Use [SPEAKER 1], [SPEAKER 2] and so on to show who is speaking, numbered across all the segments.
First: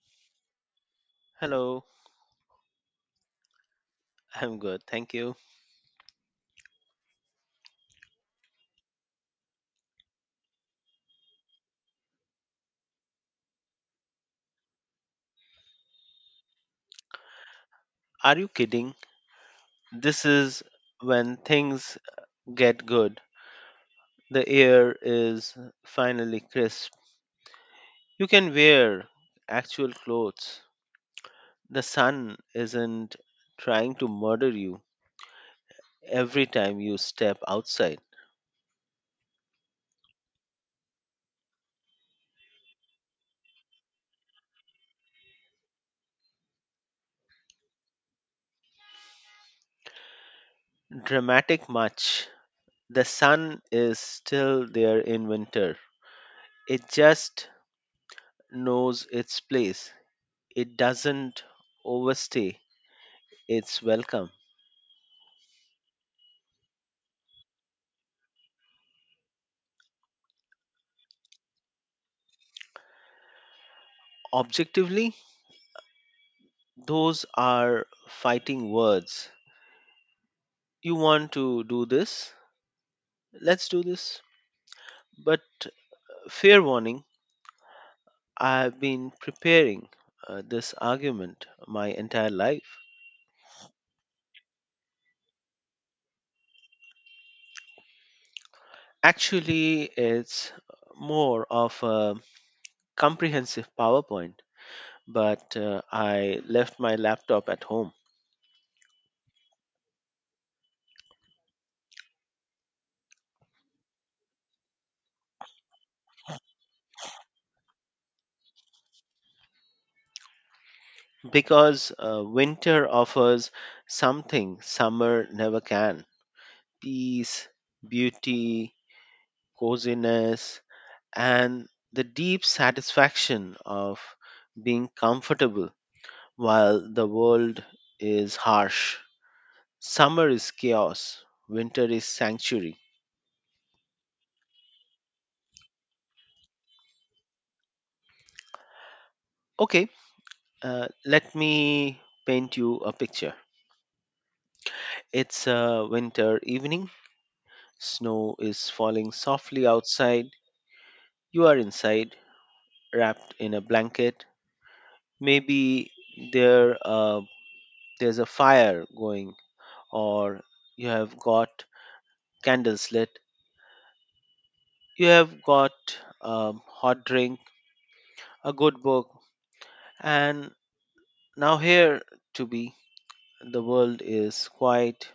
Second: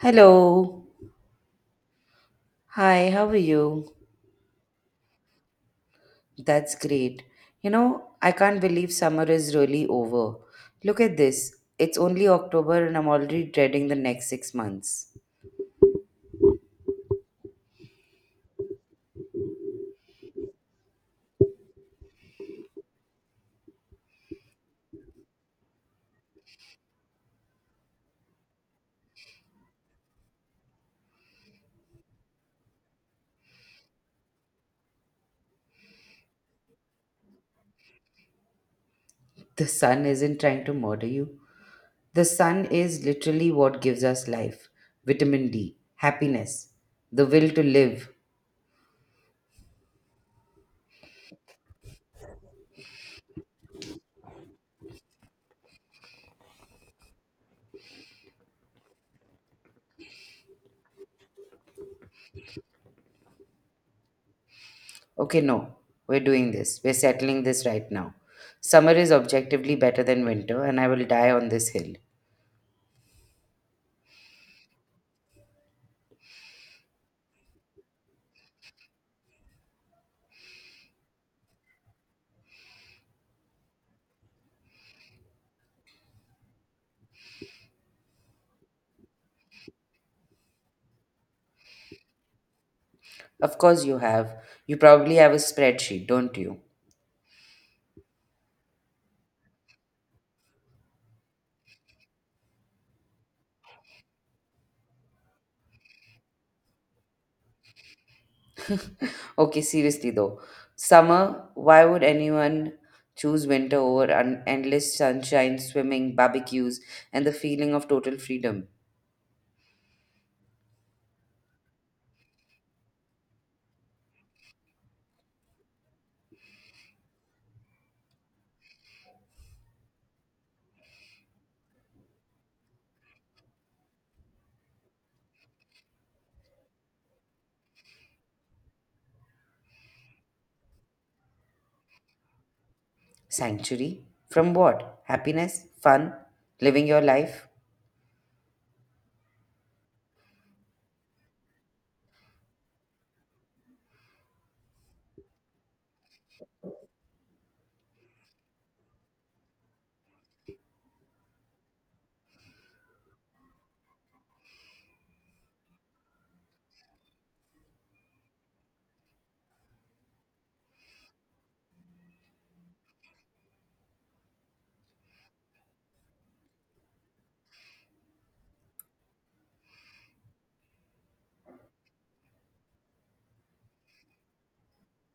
[SPEAKER 1] Hello.
[SPEAKER 2] Hello.
[SPEAKER 1] Hi, how are you?
[SPEAKER 2] I'm good, thank you.
[SPEAKER 1] That's great. You know, I can't believe summer is really over. Look at this. It's only October and I'm already dreading the next 6 months.
[SPEAKER 2] Are you kidding? This is when things get good. The air is finally crisp. You can wear actual clothes. The sun isn't trying to murder you every time you step outside.
[SPEAKER 1] The sun isn't trying to murder you. The sun is literally what gives us life vitamin D, happiness, the will to live.
[SPEAKER 2] Dramatic much. The sun is still there in winter. It just knows its place. It doesn't overstay its welcome.
[SPEAKER 1] Okay, no, we're doing this. We're settling this right now. Summer is objectively better than winter, and I will die on this hill.
[SPEAKER 2] Objectively, those are fighting words. You want to do this? Let's do this. But fair warning, I have been preparing this argument my entire life.
[SPEAKER 1] Of course, you have. You probably have a spreadsheet, don't you?
[SPEAKER 2] Actually, it's more of a comprehensive PowerPoint, but I left my laptop at home.
[SPEAKER 1] Okay, seriously though. Summer, why would anyone choose winter over endless sunshine, swimming, barbecues, and the feeling of total freedom?
[SPEAKER 2] Because winter offers something summer never can: peace, beauty, coziness, and the deep satisfaction of being comfortable while the world is harsh. Summer is chaos, winter is sanctuary.
[SPEAKER 1] Sanctuary? From what? Happiness? Fun? Living your life?
[SPEAKER 2] Okay, let me paint you a picture. It's a winter evening, snow is falling softly outside. You are inside, wrapped in a blanket. Maybe there uh, there's a fire going, or you have got candles lit. You have got a hot drink, a good book, and now here to be. The world is quiet.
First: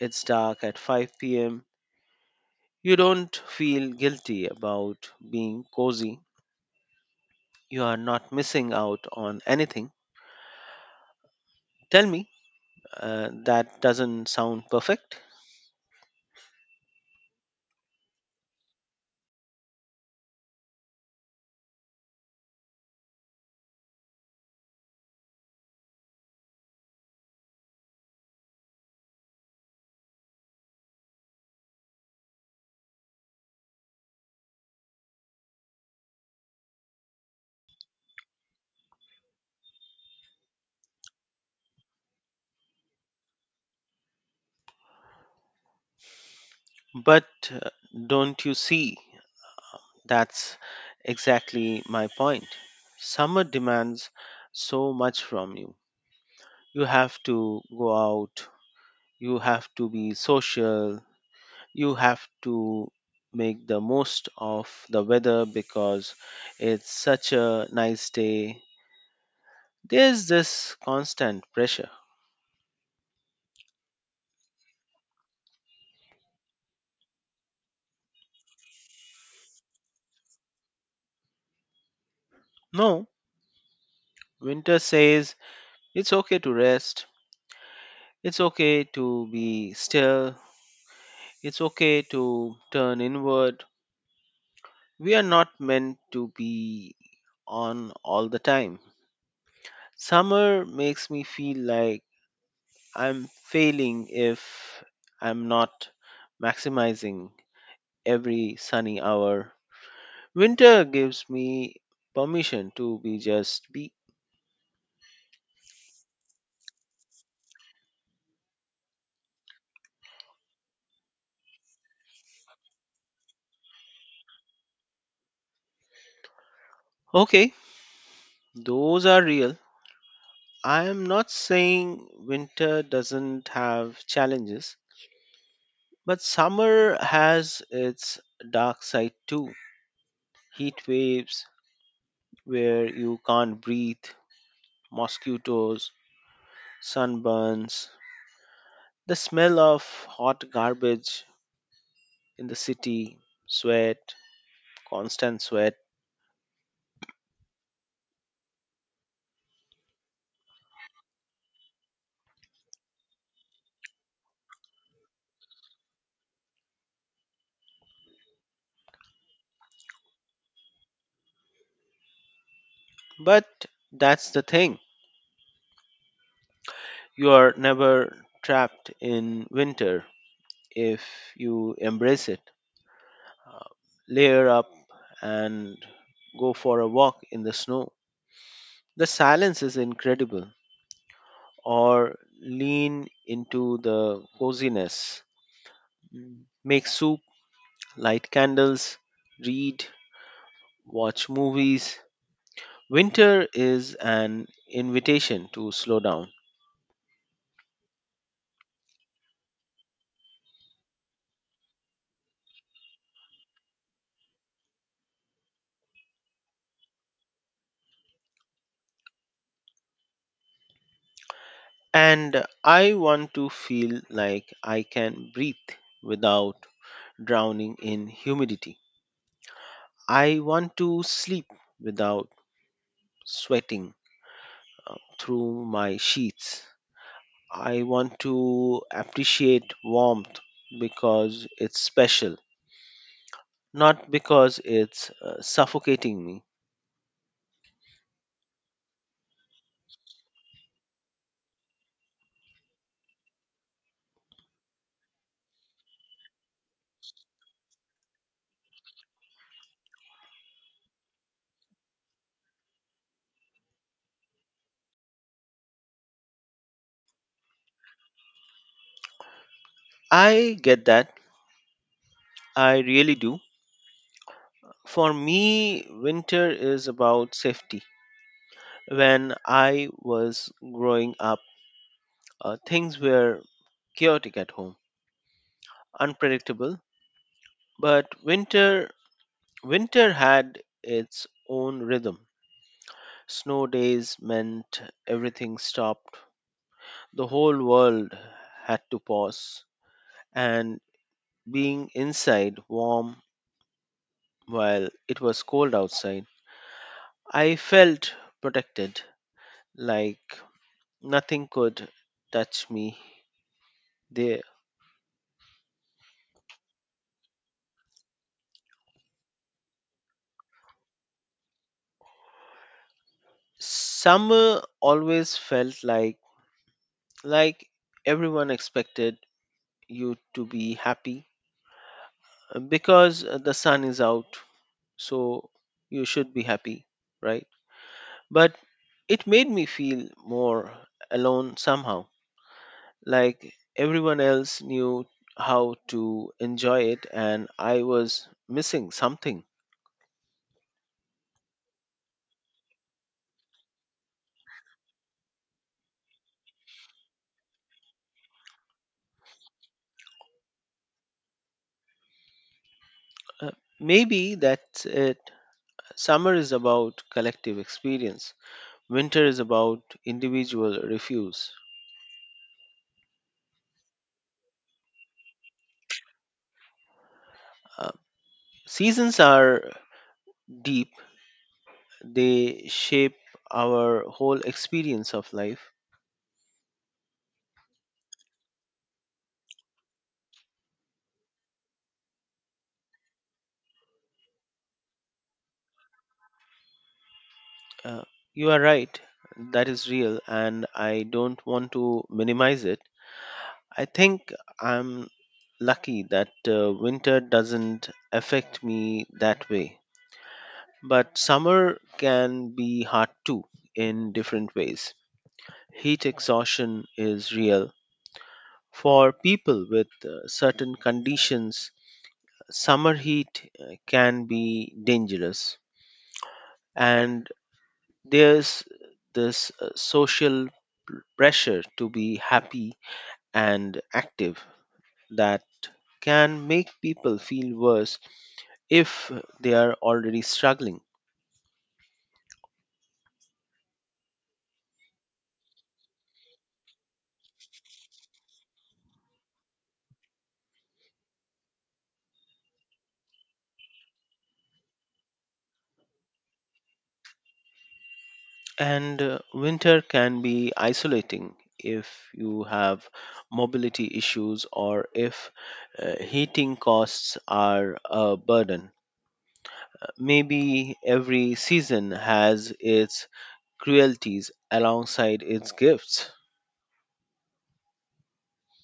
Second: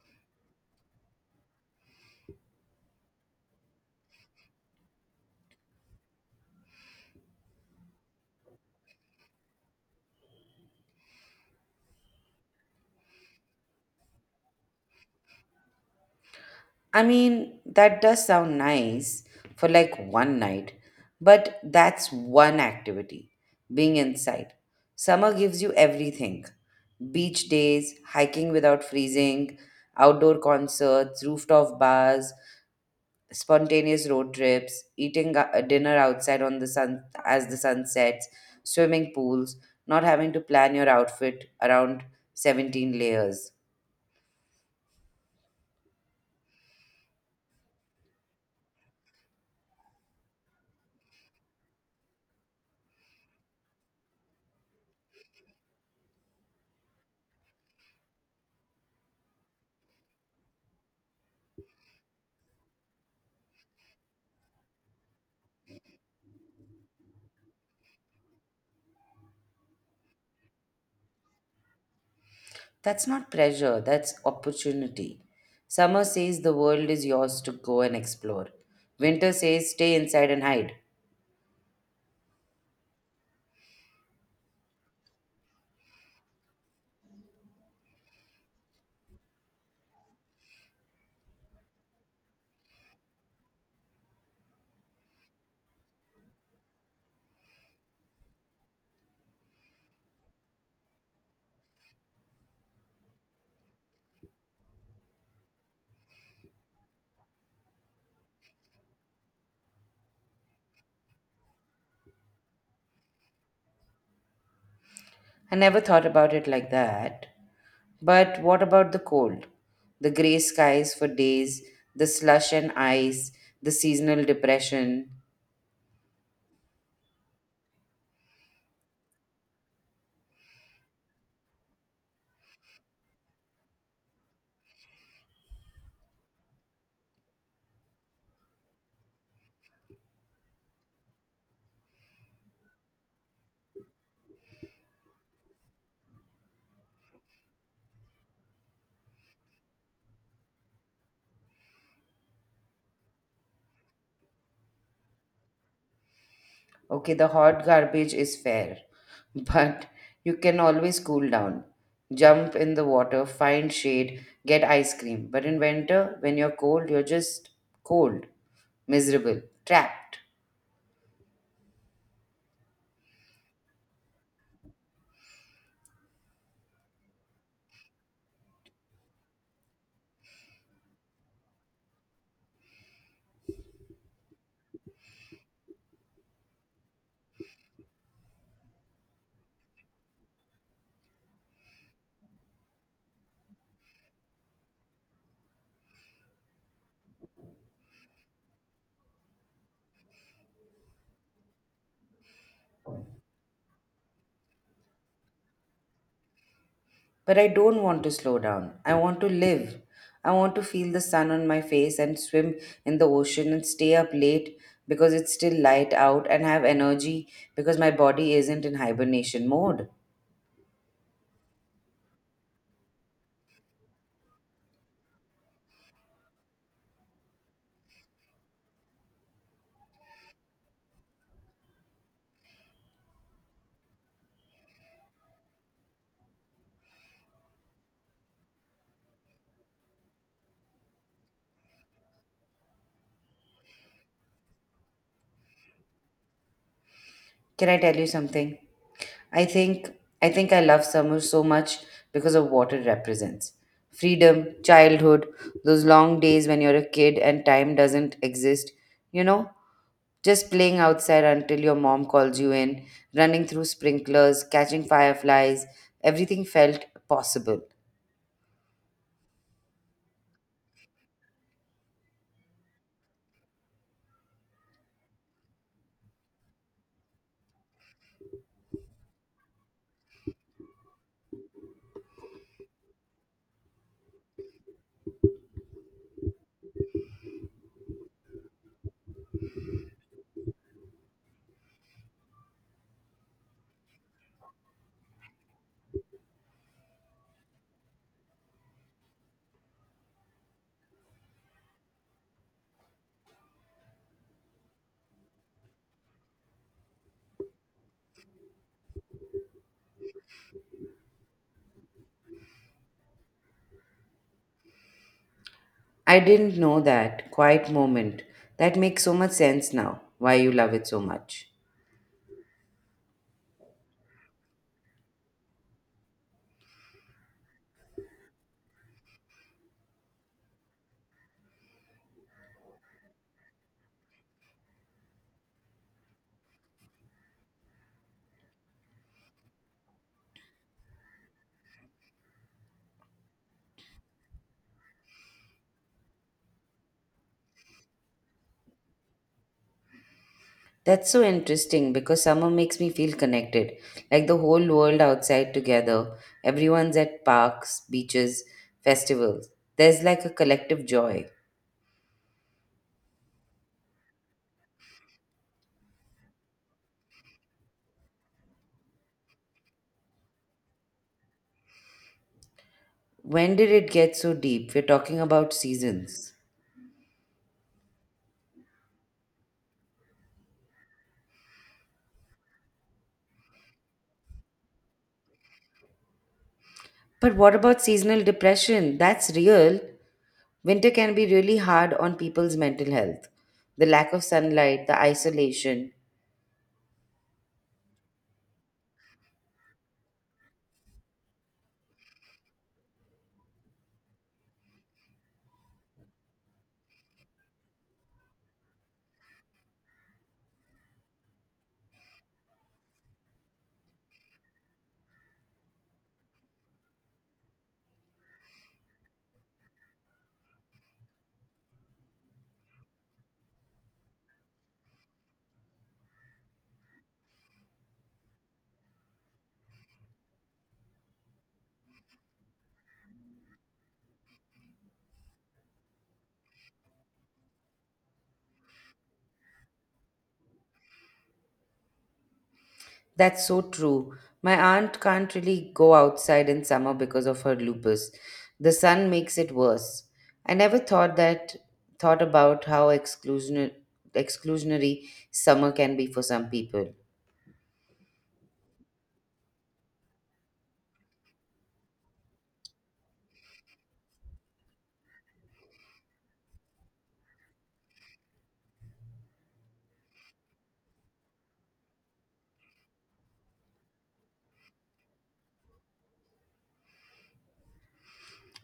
[SPEAKER 2] It's dark at 5 p.m. You don't feel guilty about being cozy. You are not missing out on anything. Tell me, that doesn't sound perfect,
[SPEAKER 1] I mean, that does sound nice for like one night, but that's one activity being inside. Summer gives you everything beach days, hiking without freezing, outdoor concerts, rooftop bars, spontaneous road trips, eating a dinner outside on the sun as the sun sets, swimming pools, not having to plan your outfit around 17 layers.
[SPEAKER 2] but uh, don't you see? That's exactly my point. Summer demands so much from you. You have to go out. You have to be social. You have to make the most of the weather because it's such a nice day. There's this constant pressure.
[SPEAKER 1] That's not pressure, that's opportunity. Summer says the world is yours to go and explore. Winter says stay inside and hide.
[SPEAKER 2] No, winter says it's okay to rest. It's okay to be still. It's okay to turn inward. We are not meant to be on all the time. Summer makes me feel like I'm failing if I'm not maximizing every sunny hour. Winter gives me permission to be just be.
[SPEAKER 1] I never thought about it like that. But what about the cold? The grey skies for days, the slush and ice, the seasonal depression.
[SPEAKER 2] Okay, those are real. I am not saying winter doesn't have challenges, but summer has its dark side too. Heat waves where you can't breathe, mosquitoes, sunburns, the smell of hot garbage in the city, sweat, constant sweat.
[SPEAKER 1] Okay, the hot garbage is fair, but you can always cool down. Jump in the water, find shade, get ice cream. But in winter, when you're cold, you're just cold, miserable, trapped.
[SPEAKER 2] But that's the thing. You are never trapped in winter if you embrace it. Uh, Layer up and go for a walk in the snow. The silence is incredible. Or lean into the coziness. Make soup, light candles, read, watch movies. Winter is an invitation to slow down.
[SPEAKER 1] But I don't want to slow down. I want to live. I want to feel the sun on my face and swim in the ocean and stay up late because it's still light out and have energy because my body isn't in hibernation mode.
[SPEAKER 2] And I want to feel like I can breathe without drowning in humidity. I want to sleep without sweating through my sheets. I want to appreciate warmth because it's special, not because it's suffocating me.
[SPEAKER 1] Can I tell you something? I think I think I love summer so much because of what it represents. Freedom, childhood, those long days when you're a kid and time doesn't exist, you know? Just playing outside until your mom calls you in, running through sprinklers, catching fireflies, everything felt possible.
[SPEAKER 2] I get that. I really do. For me, winter is about safety. When I was growing up, things were chaotic at home, unpredictable, but winter had its own rhythm. Snow days meant everything stopped. The whole world had to pause, and being inside warm while it was cold outside, I felt protected, like nothing could touch me. The
[SPEAKER 1] I didn't know that quiet moment. That makes so much sense now, why you love it so much.
[SPEAKER 2] summer always felt like, like everyone expected you to be happy because the sun is out, so you should be happy, right? But it made me feel more alone somehow, like everyone else knew how to enjoy it, and I was missing something.
[SPEAKER 1] That's so interesting because summer makes me feel connected, like the whole world outside together. Everyone's at parks, beaches, festivals. There's like a collective joy.
[SPEAKER 2] uh, Maybe that's it. Summer is about collective experience, winter is about individual refuse.
[SPEAKER 1] When did it get so deep? We're talking about seasons.
[SPEAKER 2] uh, Seasons are deep. They shape our whole experience of life.
[SPEAKER 1] But what about seasonal depression? That's real. Winter can be really hard on people's mental health. The lack of sunlight, the isolation.
[SPEAKER 2] Uh, you are right, that is real, and I don't want to minimize it. I think I'm lucky that winter doesn't affect me that way. But summer can be hard too in different ways. Heat exhaustion is real. For people with certain conditions, summer heat can be dangerous. And there's this social pressure to be happy and active that can make people feel worse if they are already struggling.
[SPEAKER 1] That's so true. My aunt can't really go outside in summer because of her lupus. The sun makes it worse. I never thought about how exclusionary summer can be for some people.
[SPEAKER 2] And winter can be isolating if you have mobility issues or if heating costs are a burden. Maybe every season has its cruelties alongside its gifts.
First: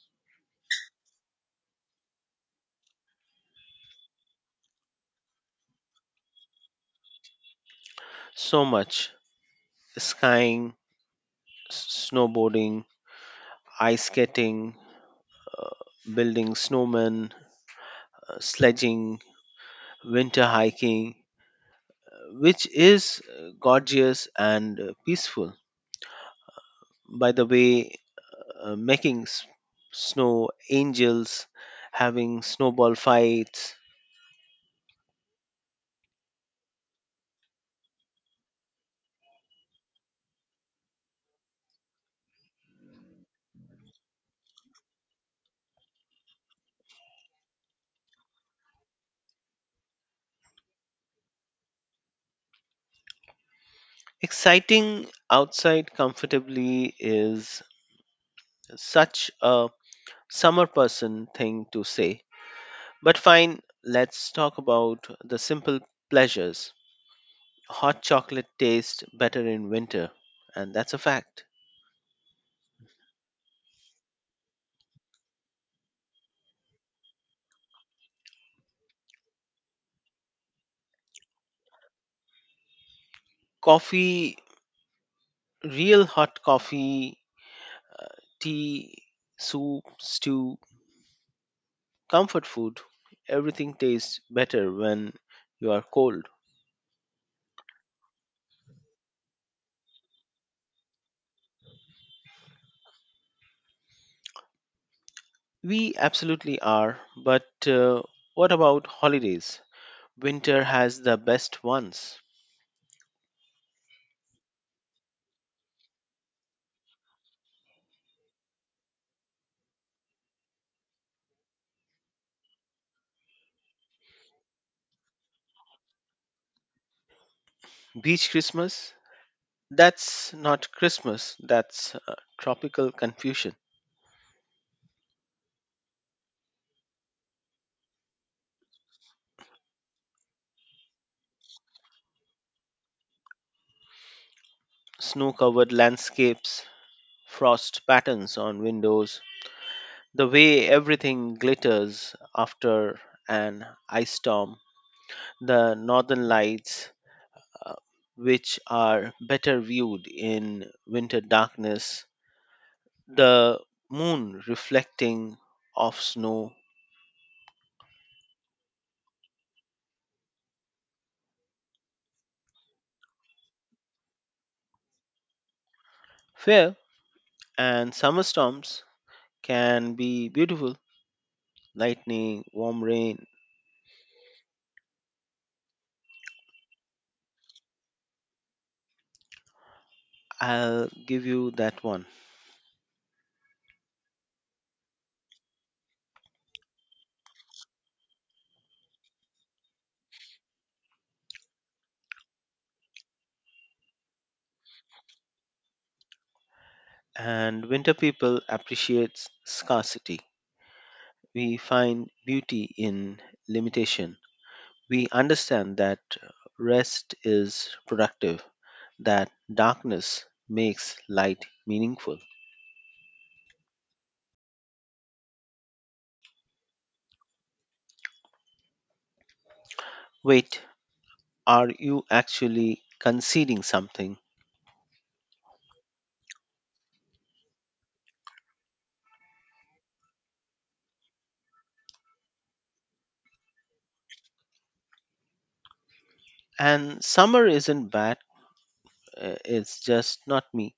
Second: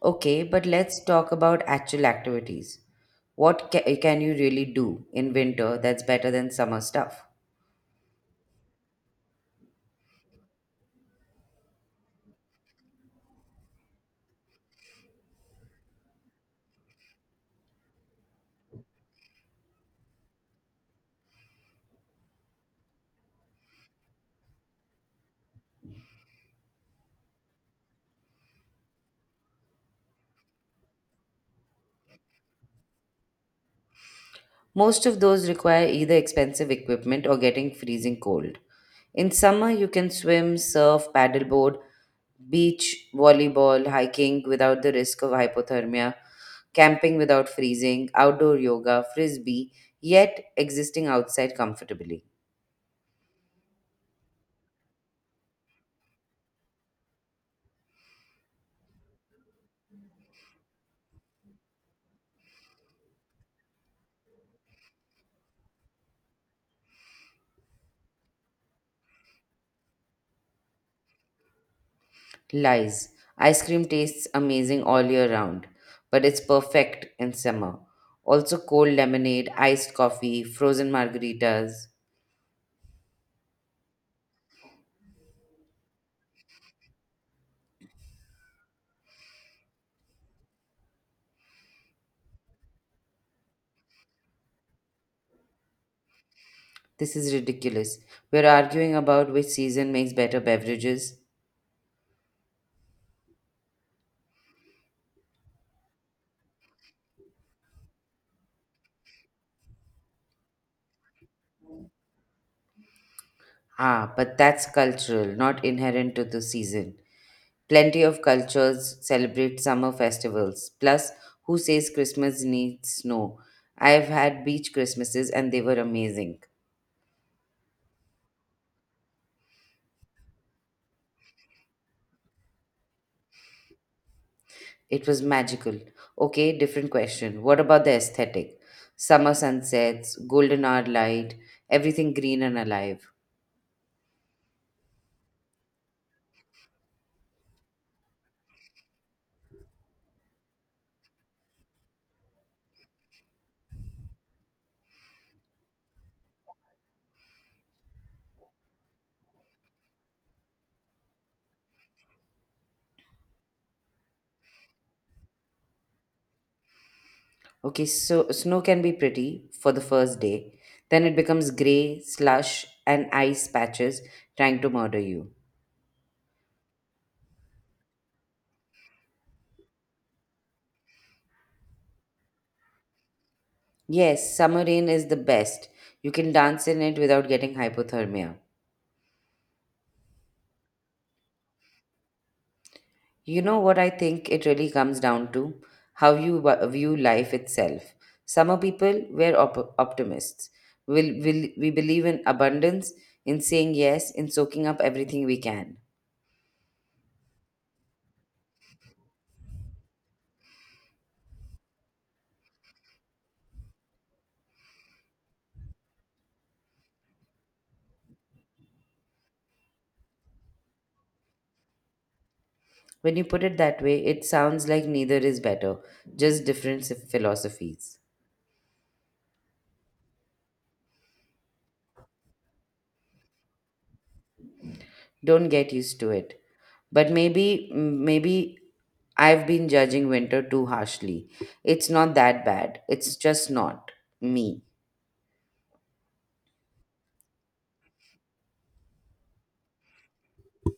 [SPEAKER 1] Okay, but let's talk about actual activities. What can you really do in winter that's better than summer stuff?
[SPEAKER 2] So much skying, snowboarding, ice skating, uh, building snowmen, sledging, winter hiking, which is gorgeous and peaceful. By the way, making snow angels, having snowball fights,
[SPEAKER 1] Most of those require either expensive equipment or getting freezing cold. In summer, you can swim, surf, paddleboard, beach volleyball, hiking without the risk of hypothermia, camping without freezing, outdoor yoga, frisbee, yet existing outside comfortably.
[SPEAKER 2] exciting outside comfortably is such a summer person thing to say. But fine, let's talk about the simple pleasures. Hot chocolate tastes better in winter, and that's a fact.
[SPEAKER 1] Lies. Ice cream tastes amazing all year round, but it's perfect in summer. Also, cold lemonade, iced coffee, frozen margaritas.
[SPEAKER 2] Coffee, real hot coffee, uh, tea, soup, stew, comfort food, everything tastes better when you are cold.
[SPEAKER 1] This is ridiculous. We're arguing about which season makes better beverages.
[SPEAKER 2] We absolutely are, but what about holidays? Winter has the best ones.
[SPEAKER 1] Ah, but that's cultural, not inherent to the season. Plenty of cultures celebrate summer festivals. Plus, who says Christmas needs snow? I've had beach Christmases and they were amazing.
[SPEAKER 2] Beach Christmas? That's not Christmas, that's tropical confusion.
[SPEAKER 1] It was magical. Okay, different question. What about the aesthetic? Summer sunsets, golden hour light, everything green and alive.
[SPEAKER 2] Snow covered landscapes, frost patterns on windows, the way everything glitters after an ice storm, the northern lights, uh, which are better viewed in winter darkness, the moon reflecting off snow.
[SPEAKER 1] Okay, so snow can be pretty for the first day, then it becomes grey, slush, and ice patches trying to murder you.
[SPEAKER 2] Fair. And summer storms can be beautiful: lightning, warm rain.
[SPEAKER 1] Yes, summer rain is the best. You can dance in it without getting hypothermia.
[SPEAKER 2] I'll give you that one.
[SPEAKER 1] You know what I think it really comes down to? How you view life itself. Summer people, we're optimists. We believe in abundance, in saying yes, in soaking up everything we can.
[SPEAKER 2] And winter people appreciates scarcity. We find beauty in limitation. We understand that rest is productive, that darkness makes light meaningful.
[SPEAKER 1] When you put it that way, it sounds like neither is better, just different philosophies.
[SPEAKER 2] Wait, are you actually conceding something?
[SPEAKER 1] Don't get used to it. But maybe I've been judging winter too harshly. It's not that bad. It's just not me.
[SPEAKER 2] And summer isn't bad, it's just not me.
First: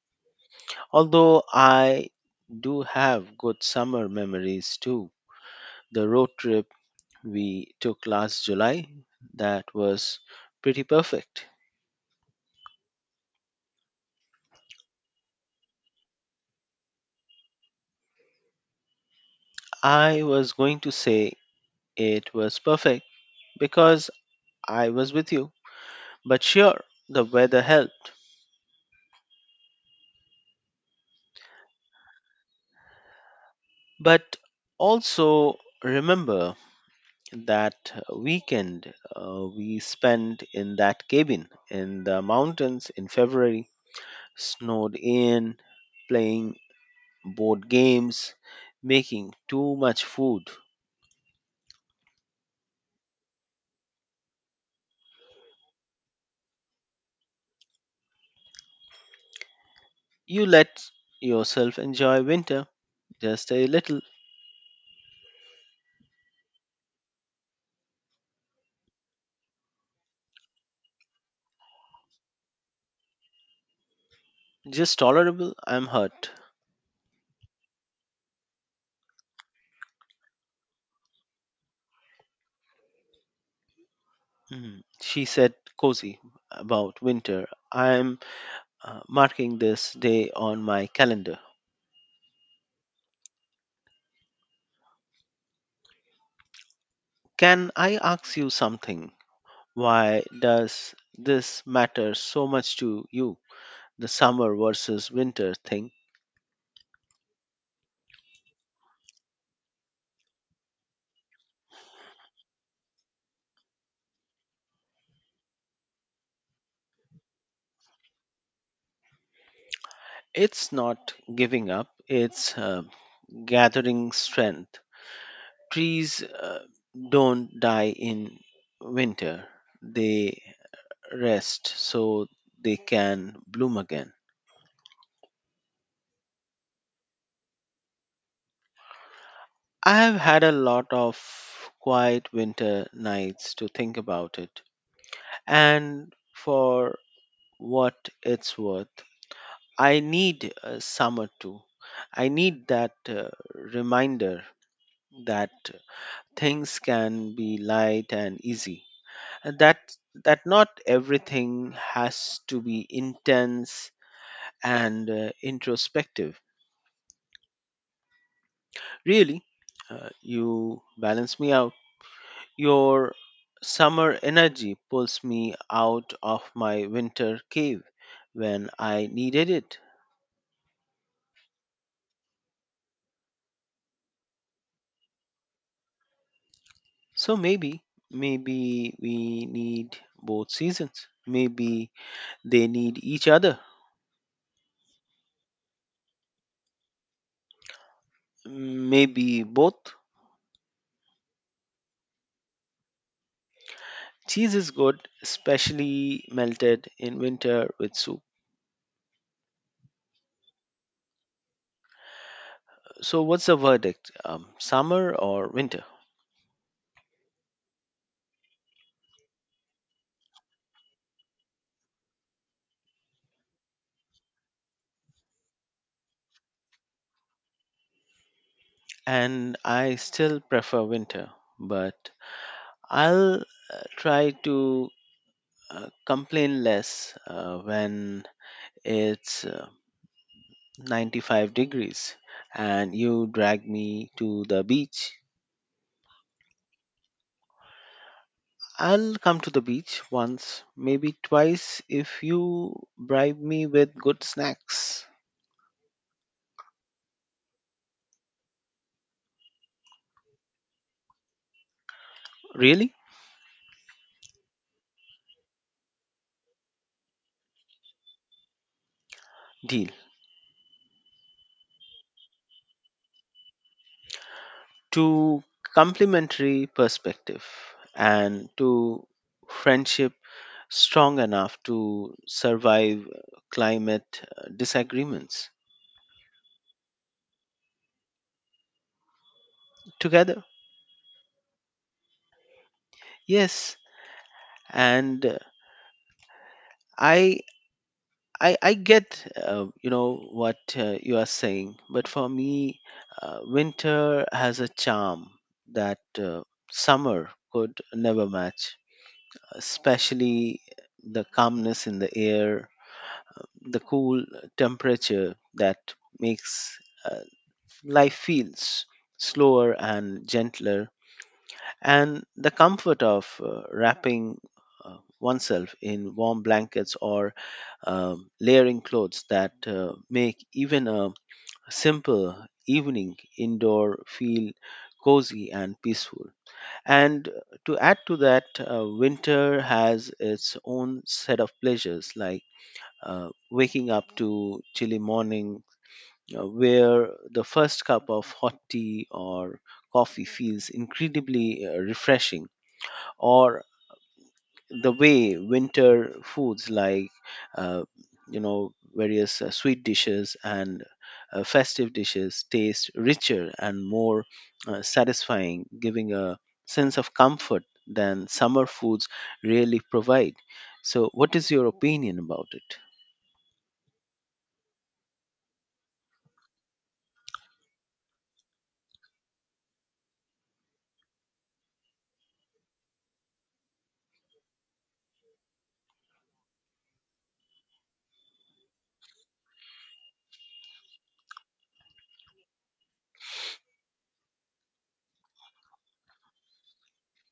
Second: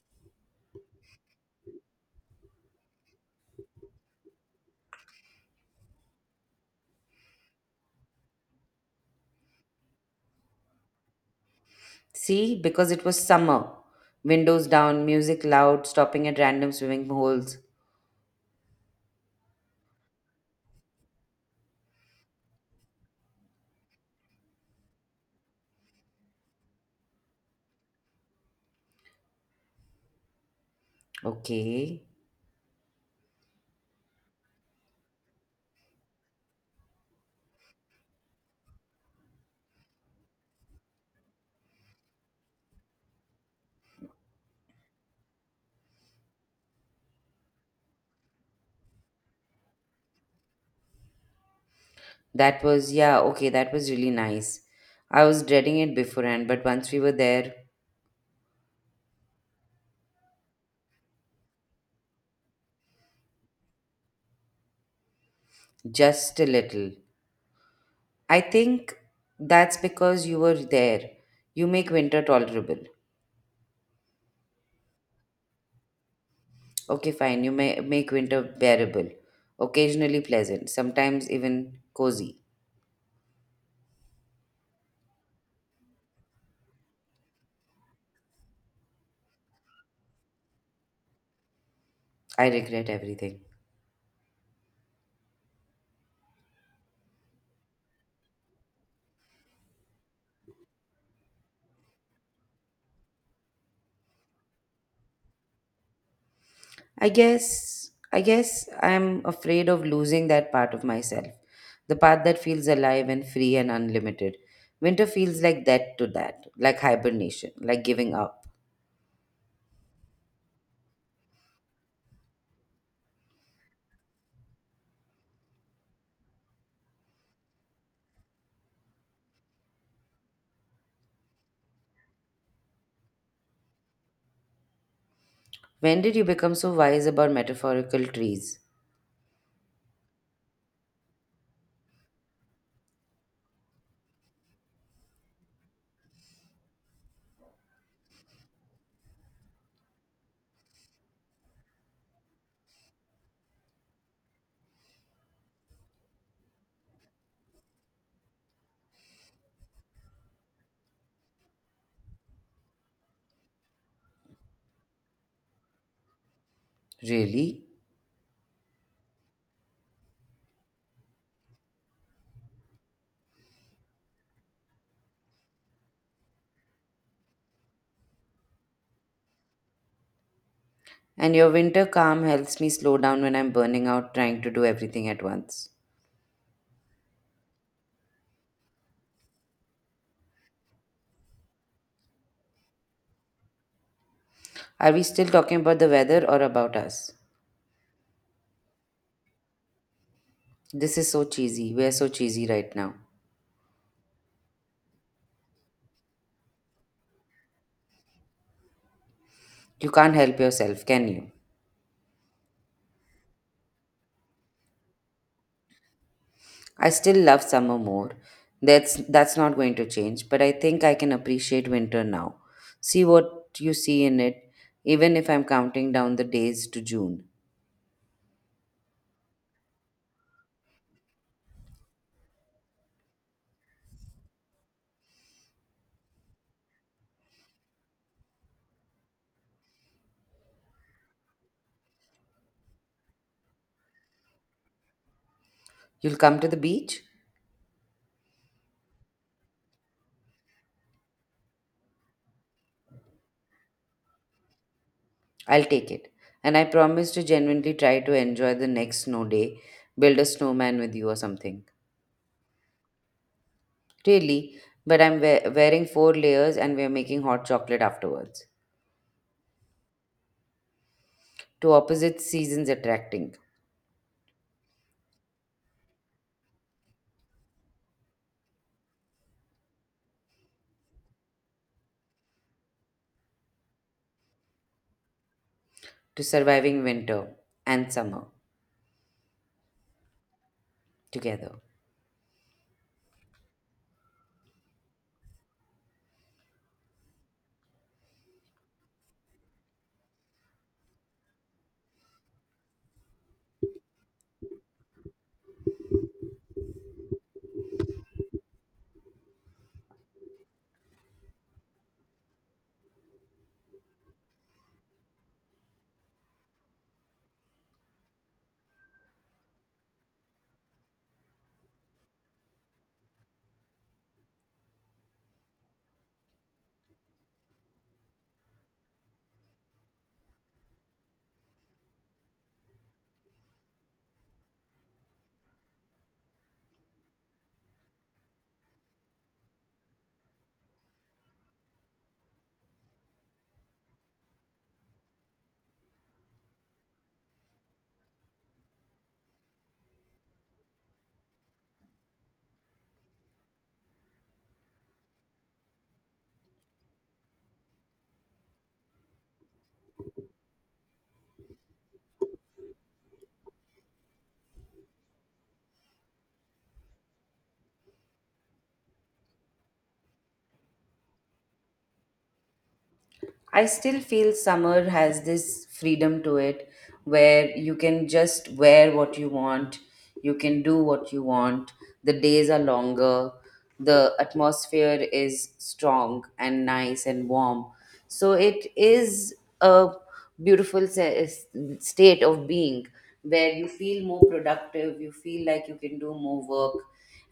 [SPEAKER 2] Although I do have good summer memories too. The road trip we took last July, that was pretty perfect.
[SPEAKER 1] See, because it was summer. Windows down, music loud, stopping at random swimming holes.
[SPEAKER 2] I was going to say. It was perfect because I was with you. But sure, the weather helped.
[SPEAKER 1] Okay.
[SPEAKER 2] But also remember that weekend we spent in that cabin in the mountains in February, snowed in, playing board games, making too much food.
[SPEAKER 1] That was, yeah, okay, that was really nice. I was dreading it beforehand, but once we were there,
[SPEAKER 2] You let yourself enjoy winter just a little.
[SPEAKER 1] just a little. I think that's because you were there. You make winter tolerable.
[SPEAKER 2] Just tolerable. I'm hurt.
[SPEAKER 1] Okay, fine. You may make winter bearable, occasionally pleasant, sometimes even cozy.
[SPEAKER 2] She said, "cozy" about winter. I'm marking this day on my calendar.
[SPEAKER 1] I regret everything.
[SPEAKER 2] Can I ask you something? Why does this matter so much to you? The summer versus winter thing.
[SPEAKER 1] I guess I'm afraid of losing that part of myself. The part that feels alive and free and unlimited. Winter feels like that to that, like hibernation, like giving up.
[SPEAKER 2] It's not giving up, it's gathering strength. Trees don't die in winter, they rest so they can bloom again.
[SPEAKER 1] When did you become so wise about metaphorical trees?
[SPEAKER 2] I have had a lot of quiet winter nights to think about it. And for what it's worth, I need a summer too. I need that reminder that things can be light and easy. And that not everything has to be intense and introspective.
[SPEAKER 1] Really?
[SPEAKER 2] Really, you balance me out. Your summer energy pulls me out of my winter cave when I needed it.
[SPEAKER 1] And your winter calm helps me slow down when I'm burning out trying to do everything at once.
[SPEAKER 2] So maybe we need both seasons. Maybe they need each other.
[SPEAKER 1] Are we still talking about the weather or about us?
[SPEAKER 2] Maybe both.
[SPEAKER 1] This is so cheesy. We're so cheesy right now.
[SPEAKER 2] Cheese is good, especially melted in winter with soup.
[SPEAKER 1] You can't help yourself, can you?
[SPEAKER 2] So, what's the verdict? Summer or winter?
[SPEAKER 1] I still love summer more. That's not going to change, but I think I can appreciate winter now. See what you see in it, even if I'm counting down the days to June.
[SPEAKER 2] And I still prefer winter, but I'll try to complain less when it's 95 degrees and you drag me to the beach.
[SPEAKER 1] You'll come to the beach?
[SPEAKER 2] I'll come to the beach once, maybe twice if you bribe me with good snacks.
[SPEAKER 1] I'll take it. And I promise to genuinely try to enjoy the next snow day, build a snowman with you or something.
[SPEAKER 2] Really?
[SPEAKER 1] Really, but I'm wearing 4 layers and we're making hot chocolate afterwards.
[SPEAKER 2] Deal.
[SPEAKER 1] To opposite seasons attracting,
[SPEAKER 2] To complementary perspective and to friendship strong enough to survive climate disagreements
[SPEAKER 1] to surviving winter and summer
[SPEAKER 2] together.
[SPEAKER 1] together.
[SPEAKER 2] Yes, and I I get you know what you are saying, but for me, winter has a charm that summer could never match, especially the calmness in the air, the cool temperature that makes uh, life feels slower and gentler, and the comfort of wrapping oneself in warm blankets, or layering clothes that make even a simple evening indoor feel cozy and peaceful. And to add to that, winter has its own set of pleasures, like waking up to chilly morning where the first cup of hot tea or coffee feels incredibly refreshing, or the way winter foods, like uh, various sweet dishes and festive dishes, taste richer and more satisfying, giving a sense of comfort than summer foods really provide. So what is your opinion about it?
[SPEAKER 1] I still feel summer has this freedom to it where you can just wear what you want, you can do what you want, the days are longer, the atmosphere is strong and nice and warm. So it is a beautiful state of being where you feel more productive, you feel like you can do more work.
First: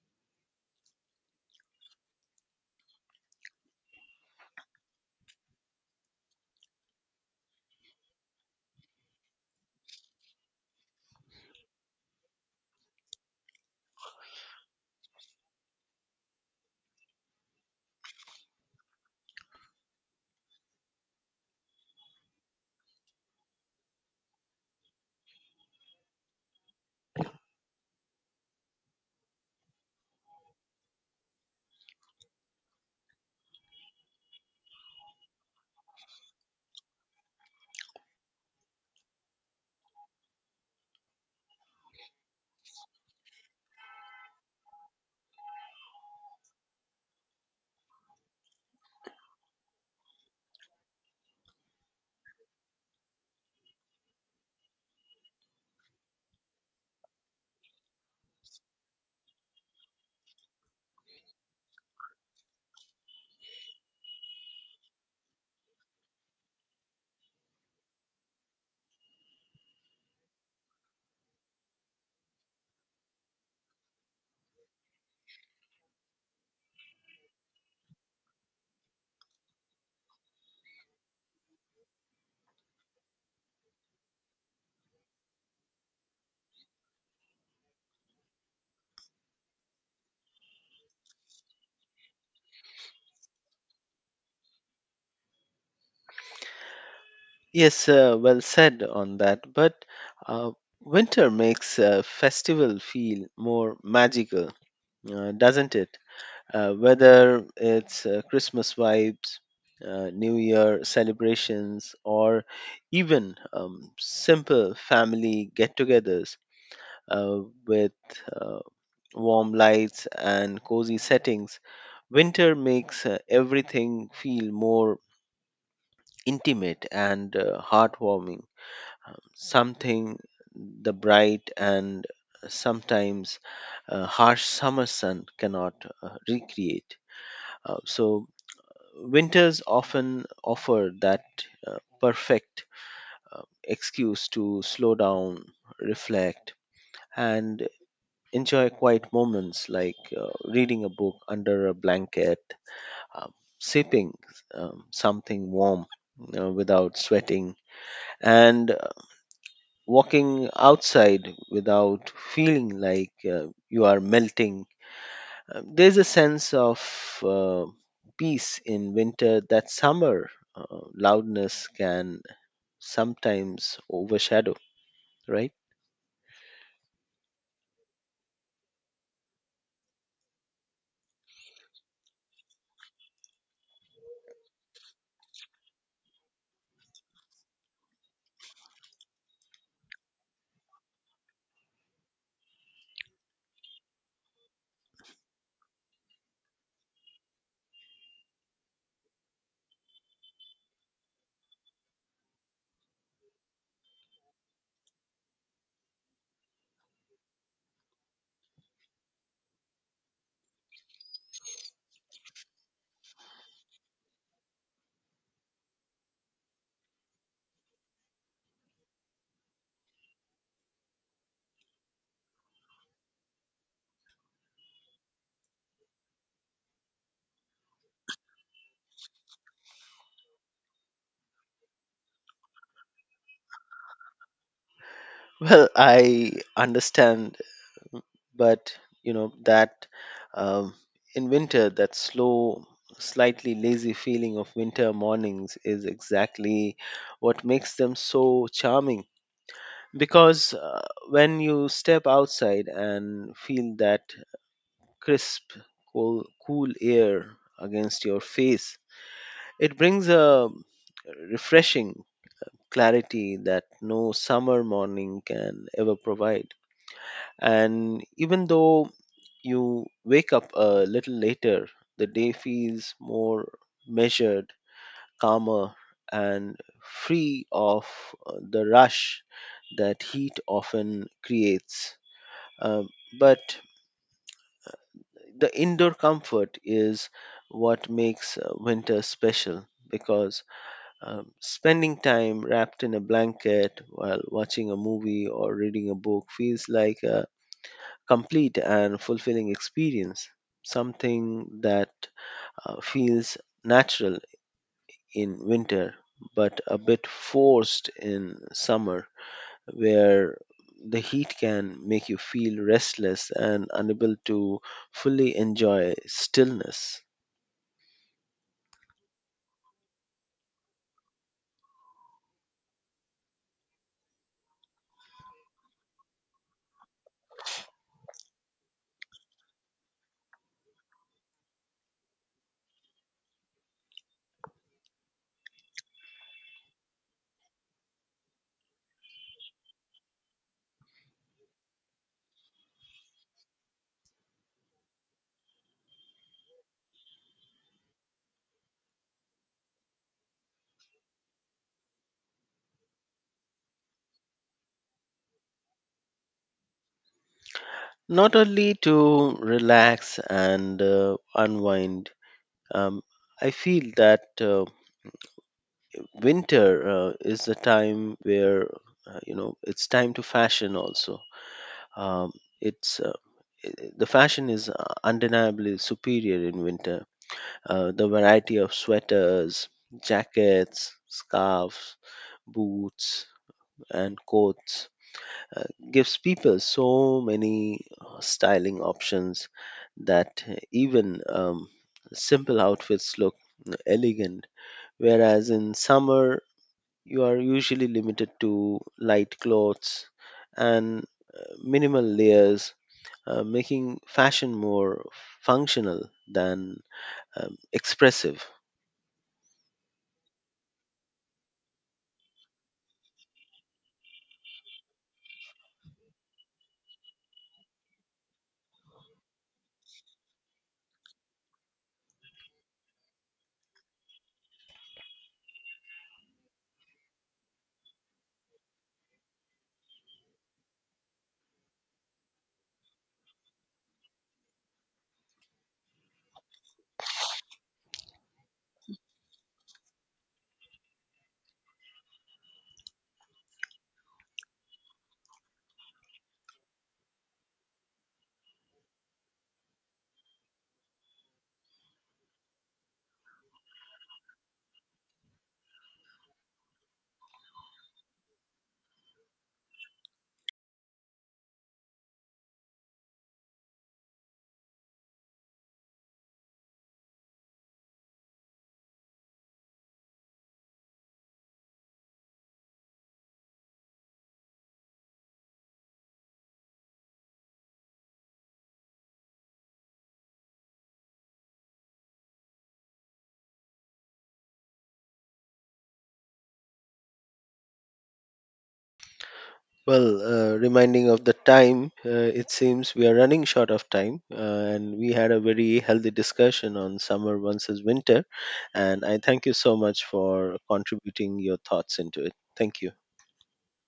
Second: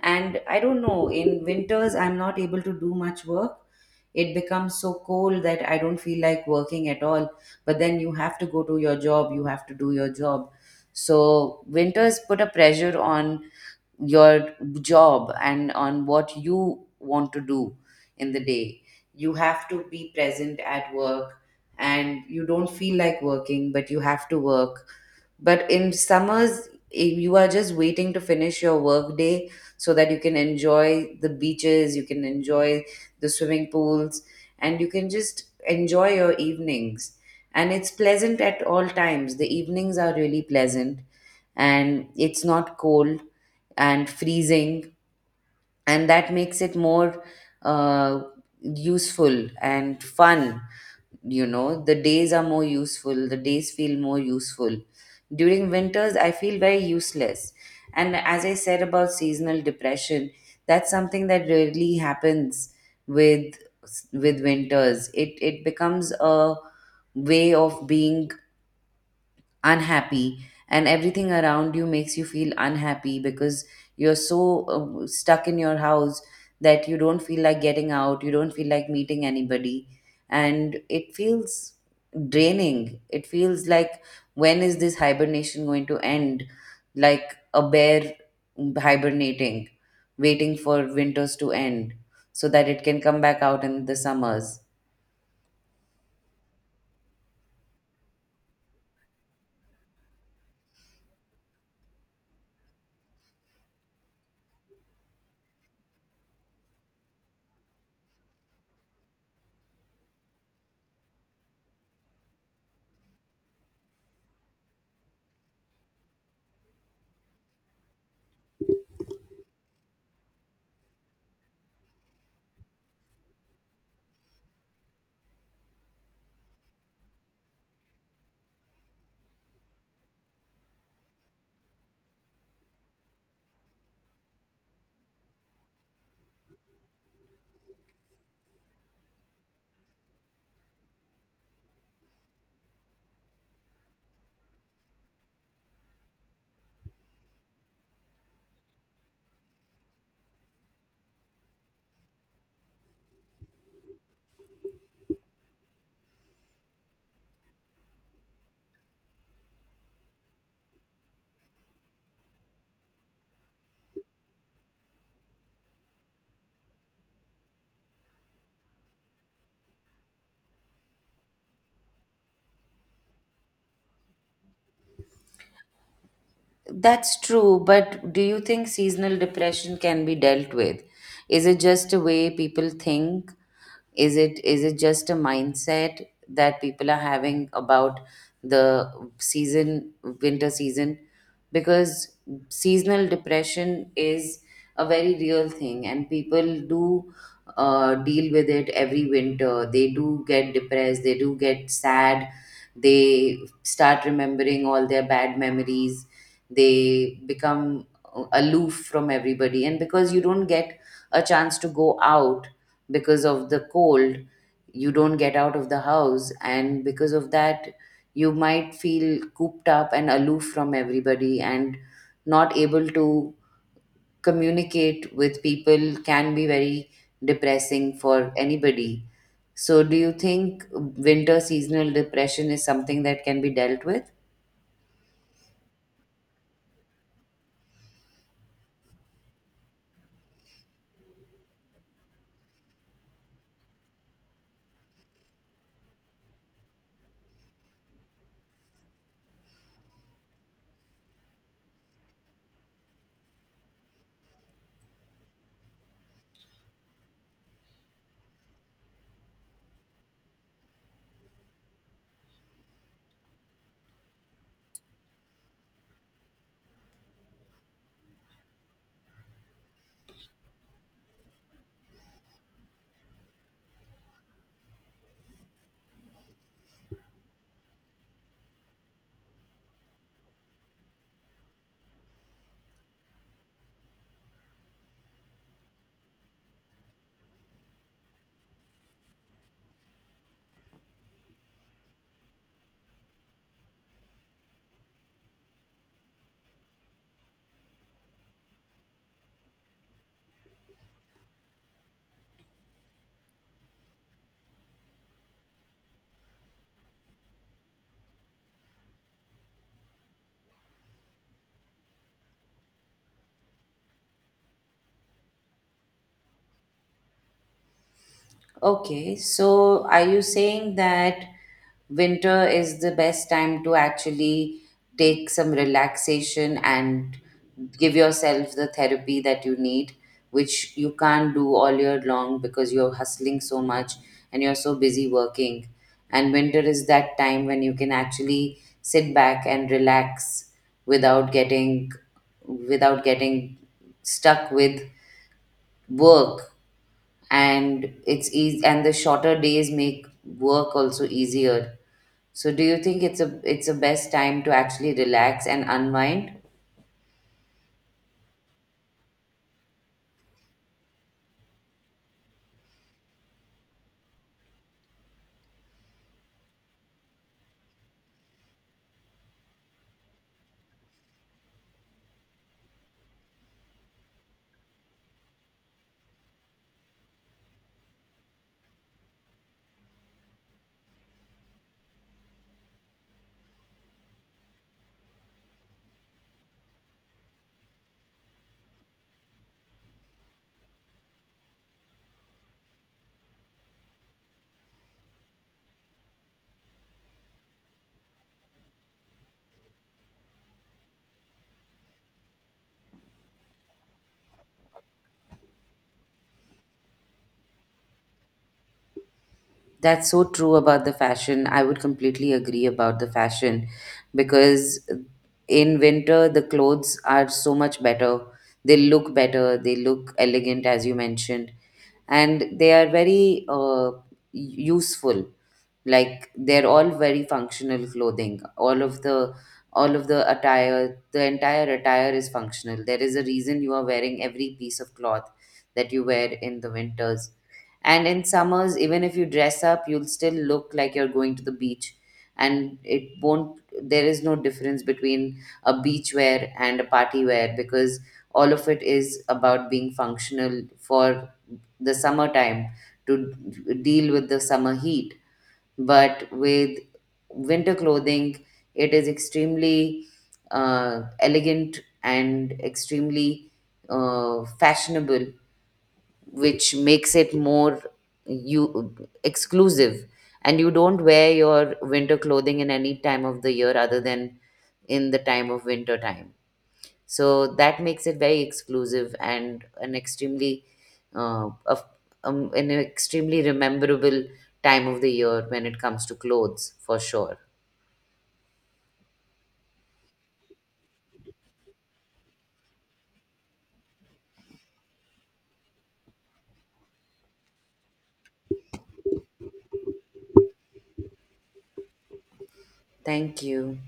[SPEAKER 1] And I don't know, in winters, I'm not able to do much work, it becomes so cold that I don't feel like working at all, but then you have to go to your job, you have to do your job, so winters put a pressure on your job and on what you want to do in the day. You have to be present at work and you don't feel like working but you have to work. But in summers, you are just waiting to finish your work day so that you can enjoy the beaches, you can enjoy the swimming pools, and you can just enjoy your evenings. And it's pleasant at all times. The evenings are really pleasant, and it's not cold and freezing, and that makes it more uh, useful and fun. You know, the days are more useful, the days feel more useful. During winters I feel very useless. And as I said about seasonal depression, that's something that rarely happens with with winters. It becomes a way of being unhappy and everything around you makes you feel unhappy because you're so stuck in your house that you don't feel like getting out, you don't feel like meeting anybody, and it feels draining. It feels like, when is this hibernation going to end? Like a bear hibernating, waiting for winters to end so that it can come back out in the summers.
[SPEAKER 2] Yes, well said on that. But uh, winter makes a festival feel more magical, doesn't it? Whether it's Christmas vibes, New Year celebrations, or even simple family get togethers uh, with uh, warm lights and cozy settings, winter makes everything feel more intimate and heartwarming. Something the bright and sometimes harsh summer sun cannot recreate. So winters often offer that perfect excuse to slow down, reflect, and enjoy quiet moments, like reading a book under a blanket, um, sipping something warm without sweating, and walking outside without feeling like you are melting. There's a sense of peace in winter that summer loudness can sometimes overshadow, right?
[SPEAKER 1] That's true, but do you think seasonal depression can be dealt with? Is it just a way people think, is it just a mindset that people are having about the season, winter season, because seasonal depression is a very real thing and people do deal with it every winter. They do get depressed, they do get sad, they start remembering all their bad memories, they become aloof from everybody, and because you don't get a chance to go out because of the cold, you don't get out of the house, and because of that you might feel cooped up and aloof from everybody, and not able to communicate with people can be very depressing for anybody. So do you think winter seasonal depression is something that can be dealt with?
[SPEAKER 2] Well, I understand, but you know that um, in winter, that slow, slightly lazy feeling of winter mornings is exactly what makes them so charming. Because when you step outside and feel that crisp, cool air against your face. It brings a refreshing clarity that no summer morning can ever provide. And even though you wake up a little later, the day feels more measured, calmer, and free of the rush that heat often creates. Uh, but the indoor comfort is what makes winter special, because spending time wrapped in a blanket while watching a movie or reading a book feels like a complete and fulfilling experience, something that feels natural in winter but a bit forced in summer, where the heat can make you feel restless and unable to fully enjoy stillness.
[SPEAKER 1] Okay, so are you saying that winter is the best time to actually take some relaxation and give yourself the therapy that you need, which you can't do all year long because you're hustling so much and you're so busy working, and winter is that time when you can actually sit back and relax without getting without getting stuck with work, and it's easy, and the shorter days make work also easier. So do you think it's the best time to actually relax and unwind?
[SPEAKER 2] Not only to relax and unwind, um, I feel that winter is the time where, it's time to fashion. Also, um, it's uh, the fashion is undeniably superior in winter. The variety of sweaters, jackets, scarves, boots, and coats uh, gives people so many styling options that even simple outfits look elegant. Whereas in summer, you are usually limited to light clothes and minimal layers, making fashion more functional than expressive.
[SPEAKER 1] That's so true about the fashion. I would completely agree about the fashion because in winter, the clothes are so much better. They look better, they look elegant, as you mentioned, and they are very useful. Like they're all very functional clothing. All of the attire, the entire attire is functional. There is a reason you are wearing every piece of cloth that you wear in the winters, and in summers, even if you dress up, you'll still look like you're going to the beach. And it won't, there is no difference between a beach wear and a party wear because all of it is about being functional for the summertime to deal with the summer heat. But with winter clothing, it is extremely elegant and extremely fashionable, which makes it more, you, exclusive, and you don't wear your winter clothing in any time of the year other than in the time of winter time. So that makes it very exclusive and an extremely uh, of, an extremely rememberable time of the year when it comes to clothes for sure.
[SPEAKER 2] Well, reminding of the time, it seems we are running short of time, and we had a very healthy discussion on summer versus winter. And I thank you so much for contributing your thoughts into it. Thank you.
[SPEAKER 1] Thank you.